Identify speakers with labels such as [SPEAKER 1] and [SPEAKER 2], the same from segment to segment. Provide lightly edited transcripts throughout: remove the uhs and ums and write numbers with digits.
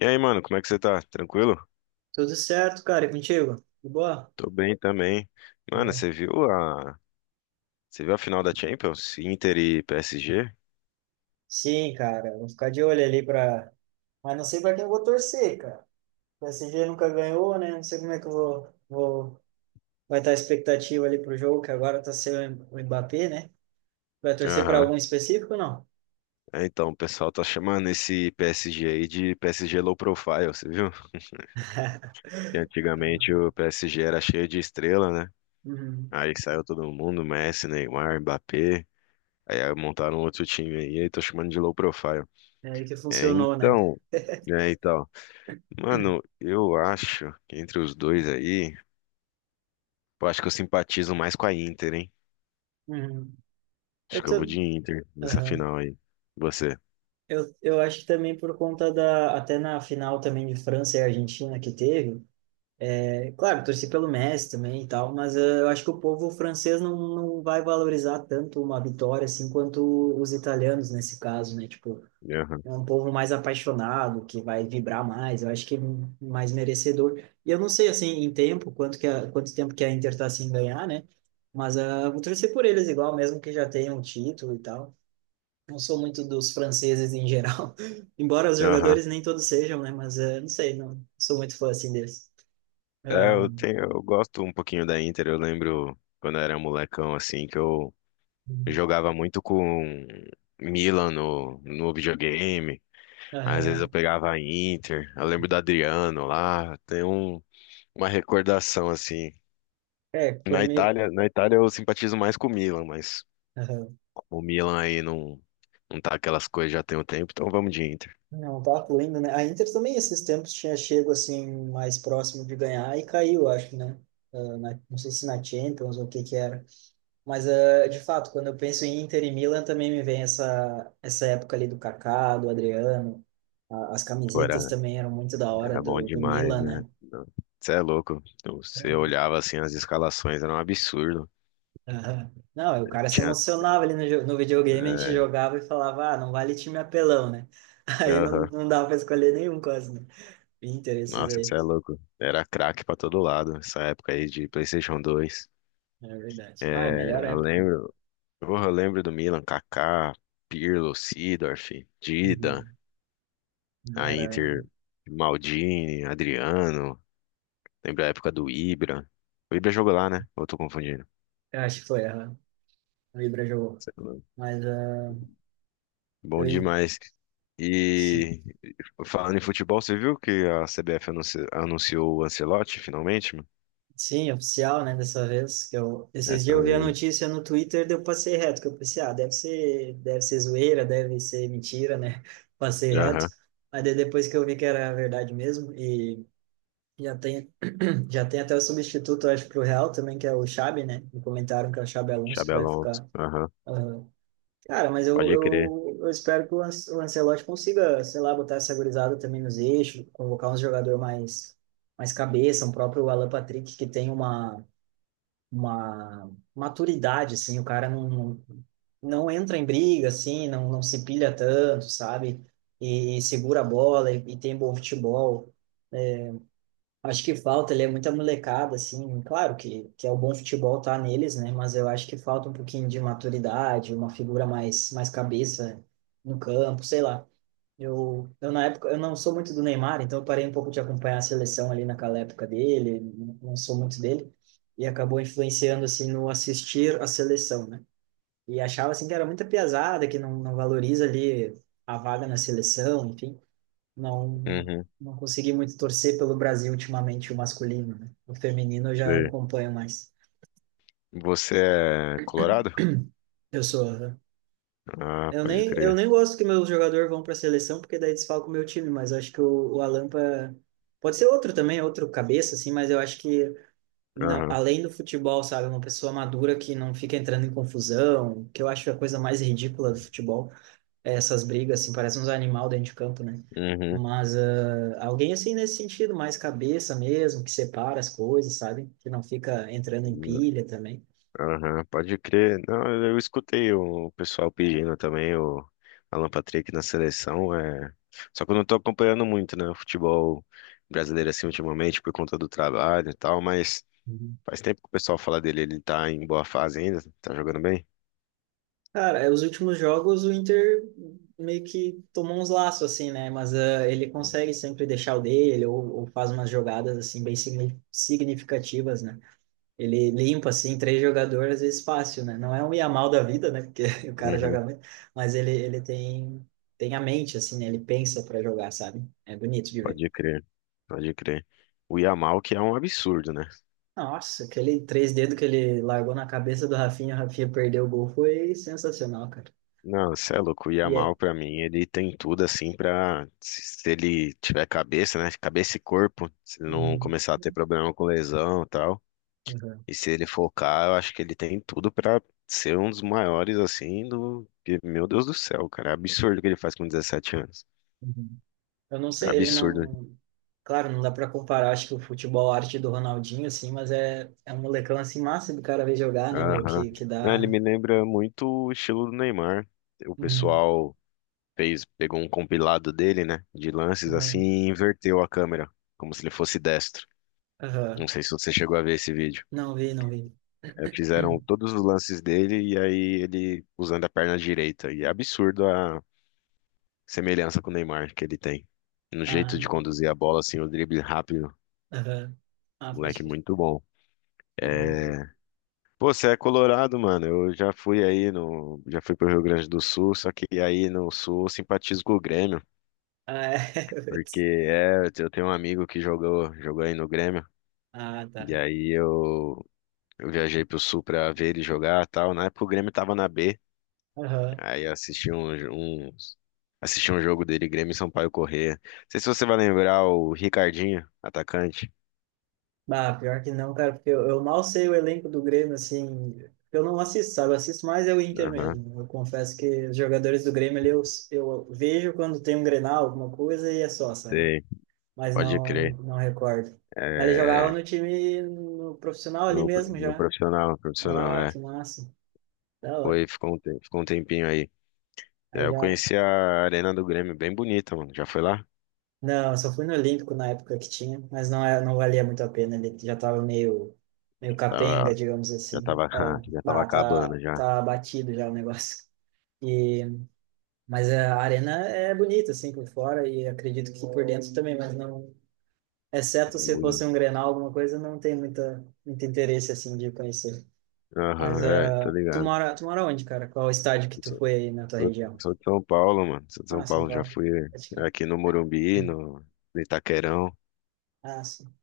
[SPEAKER 1] E aí, mano, como é que você tá? Tranquilo?
[SPEAKER 2] Tudo certo, cara, e contigo? De boa?
[SPEAKER 1] Tô bem também. Mano,
[SPEAKER 2] Boa.
[SPEAKER 1] você viu a final da Champions? Inter e PSG?
[SPEAKER 2] Sim, cara, vou ficar de olho ali pra. Mas não sei pra quem eu vou torcer, cara. O PSG nunca ganhou, né? Não sei como é que eu vou... vai estar a expectativa ali pro jogo, que agora tá sendo o Mbappé, né? Vai torcer pra
[SPEAKER 1] Aham.
[SPEAKER 2] algum específico ou não?
[SPEAKER 1] É, então, o pessoal tá chamando esse PSG aí de PSG low profile, você viu? Que antigamente o PSG era cheio de estrela, né?
[SPEAKER 2] Uhum.
[SPEAKER 1] Aí saiu todo mundo, Messi, Neymar, Mbappé. Aí montaram outro time aí, aí tô chamando de low profile.
[SPEAKER 2] É aí que
[SPEAKER 1] É,
[SPEAKER 2] funcionou, né?
[SPEAKER 1] então, é, então. Mano, eu acho que entre os dois aí, eu acho que eu simpatizo mais com a Inter, hein?
[SPEAKER 2] Uhum.
[SPEAKER 1] Acho
[SPEAKER 2] Eu,
[SPEAKER 1] que eu vou
[SPEAKER 2] tô...
[SPEAKER 1] de Inter nessa
[SPEAKER 2] Aham.
[SPEAKER 1] final aí. Você.
[SPEAKER 2] Eu acho que também por conta da. Até na final também de França e Argentina que teve. É claro, torci pelo Messi também e tal, mas eu acho que o povo francês não vai valorizar tanto uma vitória assim quanto os italianos nesse caso, né? Tipo,
[SPEAKER 1] Aham.
[SPEAKER 2] é um povo mais apaixonado, que vai vibrar mais, eu acho que é mais merecedor. E eu não sei assim em tempo, quanto tempo que a Inter tá sem ganhar, né? Mas vou torcer por eles igual, mesmo que já tenham título e tal. Não sou muito dos franceses em geral, embora os
[SPEAKER 1] Aham.
[SPEAKER 2] jogadores nem todos sejam, né? Mas não sei, não sou muito fã assim deles. Ah,
[SPEAKER 1] Eu gosto um pouquinho da Inter. Eu lembro quando eu era molecão, assim, que eu jogava muito com Milan no videogame. Às vezes eu
[SPEAKER 2] aham.
[SPEAKER 1] pegava a Inter. Eu lembro do Adriano lá. Uma recordação, assim.
[SPEAKER 2] É, quando me.
[SPEAKER 1] Na Itália eu simpatizo mais com o Milan, mas
[SPEAKER 2] Aham.
[SPEAKER 1] o Milan aí não tá aquelas coisas, já tem um tempo, então vamos de Inter.
[SPEAKER 2] Não, eu tava lendo, né? A Inter também esses tempos tinha chego assim mais próximo de ganhar e caiu, acho, né? Ah, não sei se na Champions ou o que que era. Mas ah, de fato, quando eu penso em Inter e Milan também me vem essa época ali do Kaká, do Adriano. As
[SPEAKER 1] Pô,
[SPEAKER 2] camisetas
[SPEAKER 1] era,
[SPEAKER 2] também eram muito da hora
[SPEAKER 1] era bom
[SPEAKER 2] do
[SPEAKER 1] demais,
[SPEAKER 2] Milan,
[SPEAKER 1] né?
[SPEAKER 2] né?
[SPEAKER 1] Você é louco. Você
[SPEAKER 2] Então,
[SPEAKER 1] olhava assim as escalações, era um absurdo.
[SPEAKER 2] aham. Não, o cara se
[SPEAKER 1] Tinha.
[SPEAKER 2] emocionava ali no videogame, a gente
[SPEAKER 1] É,
[SPEAKER 2] jogava e falava, ah, não vale time apelão, né? Aí
[SPEAKER 1] aham.
[SPEAKER 2] não dava pra escolher nenhum quase, né? Interesses
[SPEAKER 1] Nossa, você
[SPEAKER 2] aí.
[SPEAKER 1] é louco. Era craque pra todo lado, essa época aí de PlayStation dois.
[SPEAKER 2] É verdade. Ah, melhor
[SPEAKER 1] É, eu
[SPEAKER 2] época.
[SPEAKER 1] lembro. Porra, eu lembro do Milan, Kaká, Pirlo, Seedorf, Dida,
[SPEAKER 2] Uhum. Não
[SPEAKER 1] a
[SPEAKER 2] era.
[SPEAKER 1] Inter, Maldini, Adriano. Lembro a época do Ibra. O Ibra jogou lá, né? Ou eu tô confundindo?
[SPEAKER 2] Eu acho que foi a Ibra jogou.
[SPEAKER 1] Sei lá.
[SPEAKER 2] Mas ah,
[SPEAKER 1] Bom
[SPEAKER 2] eu.
[SPEAKER 1] demais.
[SPEAKER 2] Sim.
[SPEAKER 1] E falando em futebol, você viu que a CBF anunciou o Ancelotti finalmente, mano?
[SPEAKER 2] Sim, oficial, né? Dessa vez. Que eu...
[SPEAKER 1] É,
[SPEAKER 2] Esses dias eu vi a
[SPEAKER 1] também.
[SPEAKER 2] notícia no Twitter, daí eu passei reto, que eu pensei, ah, deve ser zoeira, deve ser mentira, né? Passei reto.
[SPEAKER 1] Aham.
[SPEAKER 2] Mas daí depois que eu vi que era verdade mesmo, e já tem, já tem até o substituto, eu acho, pro Real também, que é o Xabi, né? Me comentaram que é o Xabi Alonso que
[SPEAKER 1] Xabi
[SPEAKER 2] vai
[SPEAKER 1] Alonso.
[SPEAKER 2] ficar.
[SPEAKER 1] Aham.
[SPEAKER 2] Cara, mas eu,
[SPEAKER 1] Pode crer.
[SPEAKER 2] eu, eu espero que o Ancelotti consiga, sei lá, botar essa gurizada também nos eixos, convocar um jogador mais cabeça, um próprio Alan Patrick que tem uma maturidade, assim, o cara não entra em briga, assim, não se pilha tanto, sabe? E segura a bola e tem bom futebol. Acho que falta, ele é muita molecada, assim, claro que é o bom futebol tá neles, né? Mas eu acho que falta um pouquinho de maturidade, uma figura mais cabeça no campo, sei lá. Eu na época, eu não sou muito do Neymar, então eu parei um pouco de acompanhar a seleção ali naquela época dele, não não sou muito dele, e acabou influenciando, assim, no assistir a seleção, né? E achava, assim, que era muita piazada, que não valoriza ali a vaga na seleção, enfim não
[SPEAKER 1] Uhum.
[SPEAKER 2] não consegui muito torcer pelo Brasil ultimamente, o masculino, né? O feminino eu já
[SPEAKER 1] Sei.
[SPEAKER 2] acompanho mais.
[SPEAKER 1] Você é colorado?
[SPEAKER 2] Eu sou
[SPEAKER 1] Ah, pode
[SPEAKER 2] eu
[SPEAKER 1] crer.
[SPEAKER 2] nem gosto que meus jogadores vão para a seleção porque daí desfalca o meu time, mas acho que o Alampa pode ser outro também, outro cabeça assim, mas eu acho que não,
[SPEAKER 1] Aham.
[SPEAKER 2] além do futebol, sabe, uma pessoa madura que não fica entrando em confusão, que eu acho a coisa mais ridícula do futebol. Essas brigas, assim, parece uns animal dentro de campo, né?
[SPEAKER 1] Uhum.
[SPEAKER 2] Mas ah, alguém assim nesse sentido, mais cabeça mesmo, que separa as coisas, sabe? Que não fica entrando em pilha também.
[SPEAKER 1] Aham, pode crer. Não, eu escutei o pessoal pedindo também o Alan Patrick na seleção. É... Só que eu não tô acompanhando muito, né, o futebol brasileiro assim ultimamente por conta do trabalho e tal, mas
[SPEAKER 2] Uhum.
[SPEAKER 1] faz tempo que o pessoal fala dele. Ele tá em boa fase ainda, tá jogando bem?
[SPEAKER 2] Cara, é, os últimos jogos o Inter meio que tomou uns laços, assim, né? Mas ah, ele consegue sempre deixar o dele ou faz umas jogadas, assim, bem significativas, né? Ele limpa, assim, três jogadores, às vezes fácil, né? Não é um Yamal da vida, né? Porque o cara joga
[SPEAKER 1] Uhum,
[SPEAKER 2] muito, mas ele tem, tem a mente, assim, né? Ele pensa para jogar, sabe? É bonito de ver.
[SPEAKER 1] pode crer, pode crer. O Yamal que é um absurdo, né?
[SPEAKER 2] Nossa, aquele três dedos que ele largou na cabeça do Rafinha, o Rafinha perdeu o gol, foi sensacional, cara.
[SPEAKER 1] Não, você é louco. O
[SPEAKER 2] E é.
[SPEAKER 1] Yamal, pra mim, ele tem tudo assim pra. Se ele tiver cabeça, né? Cabeça e corpo, se ele não
[SPEAKER 2] Uhum,
[SPEAKER 1] começar a ter problema com lesão e tal.
[SPEAKER 2] uhum,
[SPEAKER 1] E se ele focar, eu acho que ele tem tudo pra ser um dos maiores, assim, do. Que, Meu Deus do céu, cara. É absurdo o que ele faz com 17 anos.
[SPEAKER 2] uhum. Eu não sei, ele
[SPEAKER 1] Absurdo. Né?
[SPEAKER 2] não. Claro, não dá para comparar, acho que o futebol arte do Ronaldinho, assim, mas é, é um molecão, assim, massa do cara ver jogar, né, meu?
[SPEAKER 1] Aham.
[SPEAKER 2] Que
[SPEAKER 1] Não, ele
[SPEAKER 2] dá.
[SPEAKER 1] me lembra muito o estilo do Neymar. O
[SPEAKER 2] Uhum,
[SPEAKER 1] pessoal fez, pegou um compilado dele, né? De lances assim
[SPEAKER 2] uhum.
[SPEAKER 1] e inverteu a câmera, como se ele fosse destro. Não
[SPEAKER 2] Aham.
[SPEAKER 1] sei se você chegou a ver esse vídeo.
[SPEAKER 2] Não vi, não vi.
[SPEAKER 1] É, fizeram todos os lances dele e aí ele usando a perna direita. E é absurdo a semelhança com o Neymar que ele tem. No jeito
[SPEAKER 2] Ah,
[SPEAKER 1] de conduzir a bola, assim, o drible rápido.
[SPEAKER 2] aham. Ah, pode
[SPEAKER 1] Moleque
[SPEAKER 2] crer.
[SPEAKER 1] muito bom.
[SPEAKER 2] É, verdade.
[SPEAKER 1] É... Pô, você é colorado, mano. Eu já fui aí no. Já fui pro Rio Grande do Sul, só que aí no Sul eu simpatizo com o Grêmio.
[SPEAKER 2] Ah, é.
[SPEAKER 1] Porque
[SPEAKER 2] Putz.
[SPEAKER 1] é, eu tenho um amigo que jogou aí no Grêmio.
[SPEAKER 2] Ah,
[SPEAKER 1] E
[SPEAKER 2] tá.
[SPEAKER 1] aí eu, eu viajei pro Sul pra ver ele jogar e tal. Na época o Grêmio tava na B.
[SPEAKER 2] Aham.
[SPEAKER 1] Aí assisti um, um, assisti um jogo dele, Grêmio e Sampaio Corrêa. Não sei se você vai lembrar o Ricardinho, atacante.
[SPEAKER 2] Ah, pior que não, cara, porque eu mal sei o elenco do Grêmio, assim. Eu não assisto, sabe? Eu assisto mais é o Inter
[SPEAKER 1] Aham,
[SPEAKER 2] mesmo. Eu confesso que os jogadores do Grêmio ali eu vejo quando tem um Grenal, alguma coisa, e é só, sabe?
[SPEAKER 1] sei.
[SPEAKER 2] Mas
[SPEAKER 1] Pode crer.
[SPEAKER 2] não recordo. Mas ele jogava
[SPEAKER 1] É,
[SPEAKER 2] no time no profissional ali
[SPEAKER 1] no,
[SPEAKER 2] mesmo
[SPEAKER 1] no
[SPEAKER 2] já.
[SPEAKER 1] profissional, profissional,
[SPEAKER 2] Ah,
[SPEAKER 1] é.
[SPEAKER 2] que massa. Da hora.
[SPEAKER 1] Foi, ficou um, ficou um tempinho aí. É,
[SPEAKER 2] Aí
[SPEAKER 1] eu
[SPEAKER 2] já.
[SPEAKER 1] conheci a Arena do Grêmio, bem bonita, mano. Já foi lá?
[SPEAKER 2] Não, eu só fui no Olímpico na época que tinha, mas não, é, não valia muito a pena, ele já tava meio, meio capenga,
[SPEAKER 1] Tava,
[SPEAKER 2] digamos
[SPEAKER 1] já
[SPEAKER 2] assim.
[SPEAKER 1] tava,
[SPEAKER 2] Ah,
[SPEAKER 1] já tava
[SPEAKER 2] bah,
[SPEAKER 1] acabando, já.
[SPEAKER 2] tá batido já o negócio. E, mas a arena é bonita, assim, por fora, e acredito que por dentro também, mas não... Exceto se fosse
[SPEAKER 1] Boni-
[SPEAKER 2] um Grenal, alguma coisa, não tem muito interesse, assim, de conhecer.
[SPEAKER 1] Aham,
[SPEAKER 2] Mas
[SPEAKER 1] é, tô
[SPEAKER 2] ah,
[SPEAKER 1] ligado.
[SPEAKER 2] tu mora onde, cara? Qual estádio que
[SPEAKER 1] Eu
[SPEAKER 2] tu
[SPEAKER 1] Sou,
[SPEAKER 2] foi aí na tua
[SPEAKER 1] sou,
[SPEAKER 2] região?
[SPEAKER 1] sou de São Paulo, mano. Sou de São
[SPEAKER 2] Ah, São
[SPEAKER 1] Paulo, já
[SPEAKER 2] Paulo.
[SPEAKER 1] fui
[SPEAKER 2] Pode crer.
[SPEAKER 1] aqui no Morumbi, no Itaquerão.
[SPEAKER 2] Ah, sim.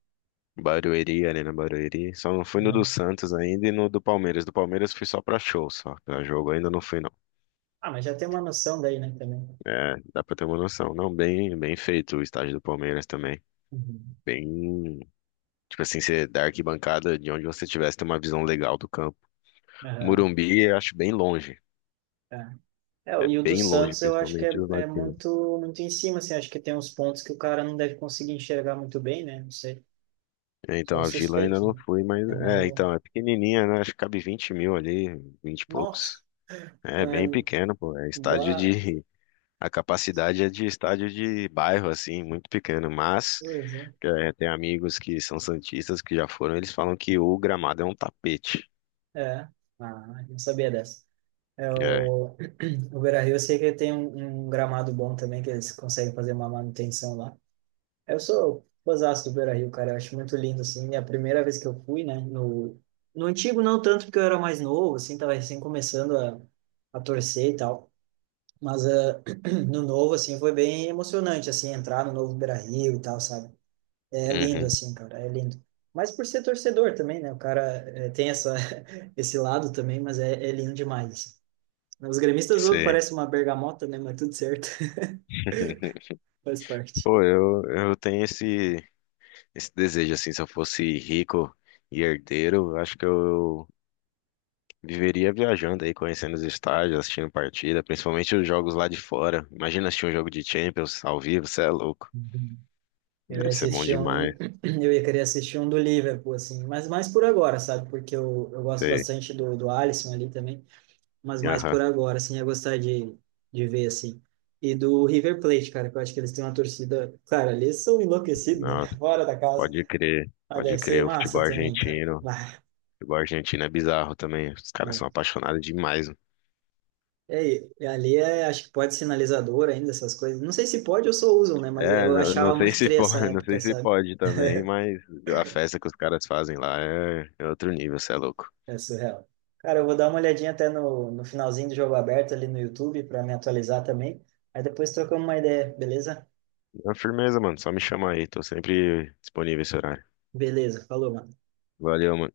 [SPEAKER 1] Barueri, Arena Barueri. Só não fui no do
[SPEAKER 2] Aham.
[SPEAKER 1] Santos ainda e no do Palmeiras. Do Palmeiras fui só pra show, só. Pra jogo ainda não fui, não.
[SPEAKER 2] Ah, mas já tem uma noção daí, né, também.
[SPEAKER 1] É, dá pra ter uma noção. Não, bem, bem feito o estádio do Palmeiras também.
[SPEAKER 2] Uhum.
[SPEAKER 1] Bem, tipo assim, você da arquibancada de onde você tivesse tem uma visão legal do campo.
[SPEAKER 2] Aham,
[SPEAKER 1] Murumbi, eu acho bem longe.
[SPEAKER 2] é. É,
[SPEAKER 1] É
[SPEAKER 2] e o do
[SPEAKER 1] bem longe,
[SPEAKER 2] Santos eu acho que é,
[SPEAKER 1] principalmente do lado
[SPEAKER 2] é
[SPEAKER 1] latino.
[SPEAKER 2] muito em cima, assim, acho que tem uns pontos que o cara não deve conseguir enxergar muito bem, né? Não sei,
[SPEAKER 1] É,
[SPEAKER 2] sou
[SPEAKER 1] então,
[SPEAKER 2] um
[SPEAKER 1] a Vila eu ainda
[SPEAKER 2] suspeito,
[SPEAKER 1] não
[SPEAKER 2] né?
[SPEAKER 1] fui, mas...
[SPEAKER 2] É
[SPEAKER 1] É,
[SPEAKER 2] meio,
[SPEAKER 1] então, é pequenininha, né? Acho que cabe 20 mil ali, 20 e
[SPEAKER 2] nossa,
[SPEAKER 1] poucos. É
[SPEAKER 2] é,
[SPEAKER 1] bem pequeno, pô. É estádio
[SPEAKER 2] dá
[SPEAKER 1] de. A capacidade é de estádio de bairro, assim, muito pequeno, mas
[SPEAKER 2] coisa. Né?
[SPEAKER 1] é, tem amigos que são santistas que já foram, eles falam que o gramado é um tapete.
[SPEAKER 2] É, ah, não sabia dessa. É,
[SPEAKER 1] É,
[SPEAKER 2] o Beira-Rio eu sei que tem um, um gramado bom também, que eles conseguem fazer uma manutenção lá. Eu sou fãzaço do Beira-Rio, cara. Eu acho muito lindo, assim. É a primeira vez que eu fui, né? No, no antigo, não tanto, porque eu era mais novo, assim, tava recém começando a torcer e tal. Mas no novo, assim, foi bem emocionante, assim, entrar no novo Beira-Rio e tal, sabe? É lindo,
[SPEAKER 1] uhum,
[SPEAKER 2] assim, cara, é lindo. Mas por ser torcedor também, né? O cara tem essa, esse lado também, mas é, é lindo demais. Assim. Os gremistas, ô,
[SPEAKER 1] sei.
[SPEAKER 2] parece uma bergamota, né? Mas tudo certo. Faz parte.
[SPEAKER 1] Eu tenho esse desejo, assim, se eu fosse rico e herdeiro, eu acho que eu viveria viajando aí, conhecendo os estádios, assistindo partida, principalmente os jogos lá de fora. Imagina assistir um jogo de Champions ao vivo, você é louco.
[SPEAKER 2] Uhum. Eu ia
[SPEAKER 1] Deve ser bom
[SPEAKER 2] assistir um,
[SPEAKER 1] demais.
[SPEAKER 2] eu ia querer assistir um do Liverpool, assim, mas mais por agora, sabe? Porque eu gosto
[SPEAKER 1] Sei.
[SPEAKER 2] bastante do Alisson ali também, mas mais
[SPEAKER 1] Aham.
[SPEAKER 2] por agora, assim, ia gostar de ver, assim. E do River Plate, cara, que eu acho que eles têm uma torcida. Cara, eles são enlouquecidos, né?
[SPEAKER 1] Nossa.
[SPEAKER 2] Fora da casa.
[SPEAKER 1] Pode crer,
[SPEAKER 2] Mas
[SPEAKER 1] pode
[SPEAKER 2] deve ser
[SPEAKER 1] crer. O futebol
[SPEAKER 2] massa também, cara.
[SPEAKER 1] argentino, o
[SPEAKER 2] Bah,
[SPEAKER 1] futebol argentino é bizarro também. Os caras são
[SPEAKER 2] é,
[SPEAKER 1] apaixonados demais, mano.
[SPEAKER 2] e ali é, acho que pode sinalizador ainda, essas coisas. Não sei se pode ou só usam, né? Mas
[SPEAKER 1] É,
[SPEAKER 2] eu achava
[SPEAKER 1] não
[SPEAKER 2] muito
[SPEAKER 1] sei se
[SPEAKER 2] estranha essa
[SPEAKER 1] pode, não
[SPEAKER 2] época,
[SPEAKER 1] sei se
[SPEAKER 2] sabe?
[SPEAKER 1] pode também, mas a festa que os caras fazem lá é outro nível, cê é louco.
[SPEAKER 2] É surreal. Cara, eu vou dar uma olhadinha até no finalzinho do jogo aberto ali no YouTube para me atualizar também. Aí depois trocamos uma ideia, beleza?
[SPEAKER 1] É firmeza, mano. Só me chama aí, tô sempre disponível esse horário.
[SPEAKER 2] Beleza, falou, mano.
[SPEAKER 1] Valeu, mano.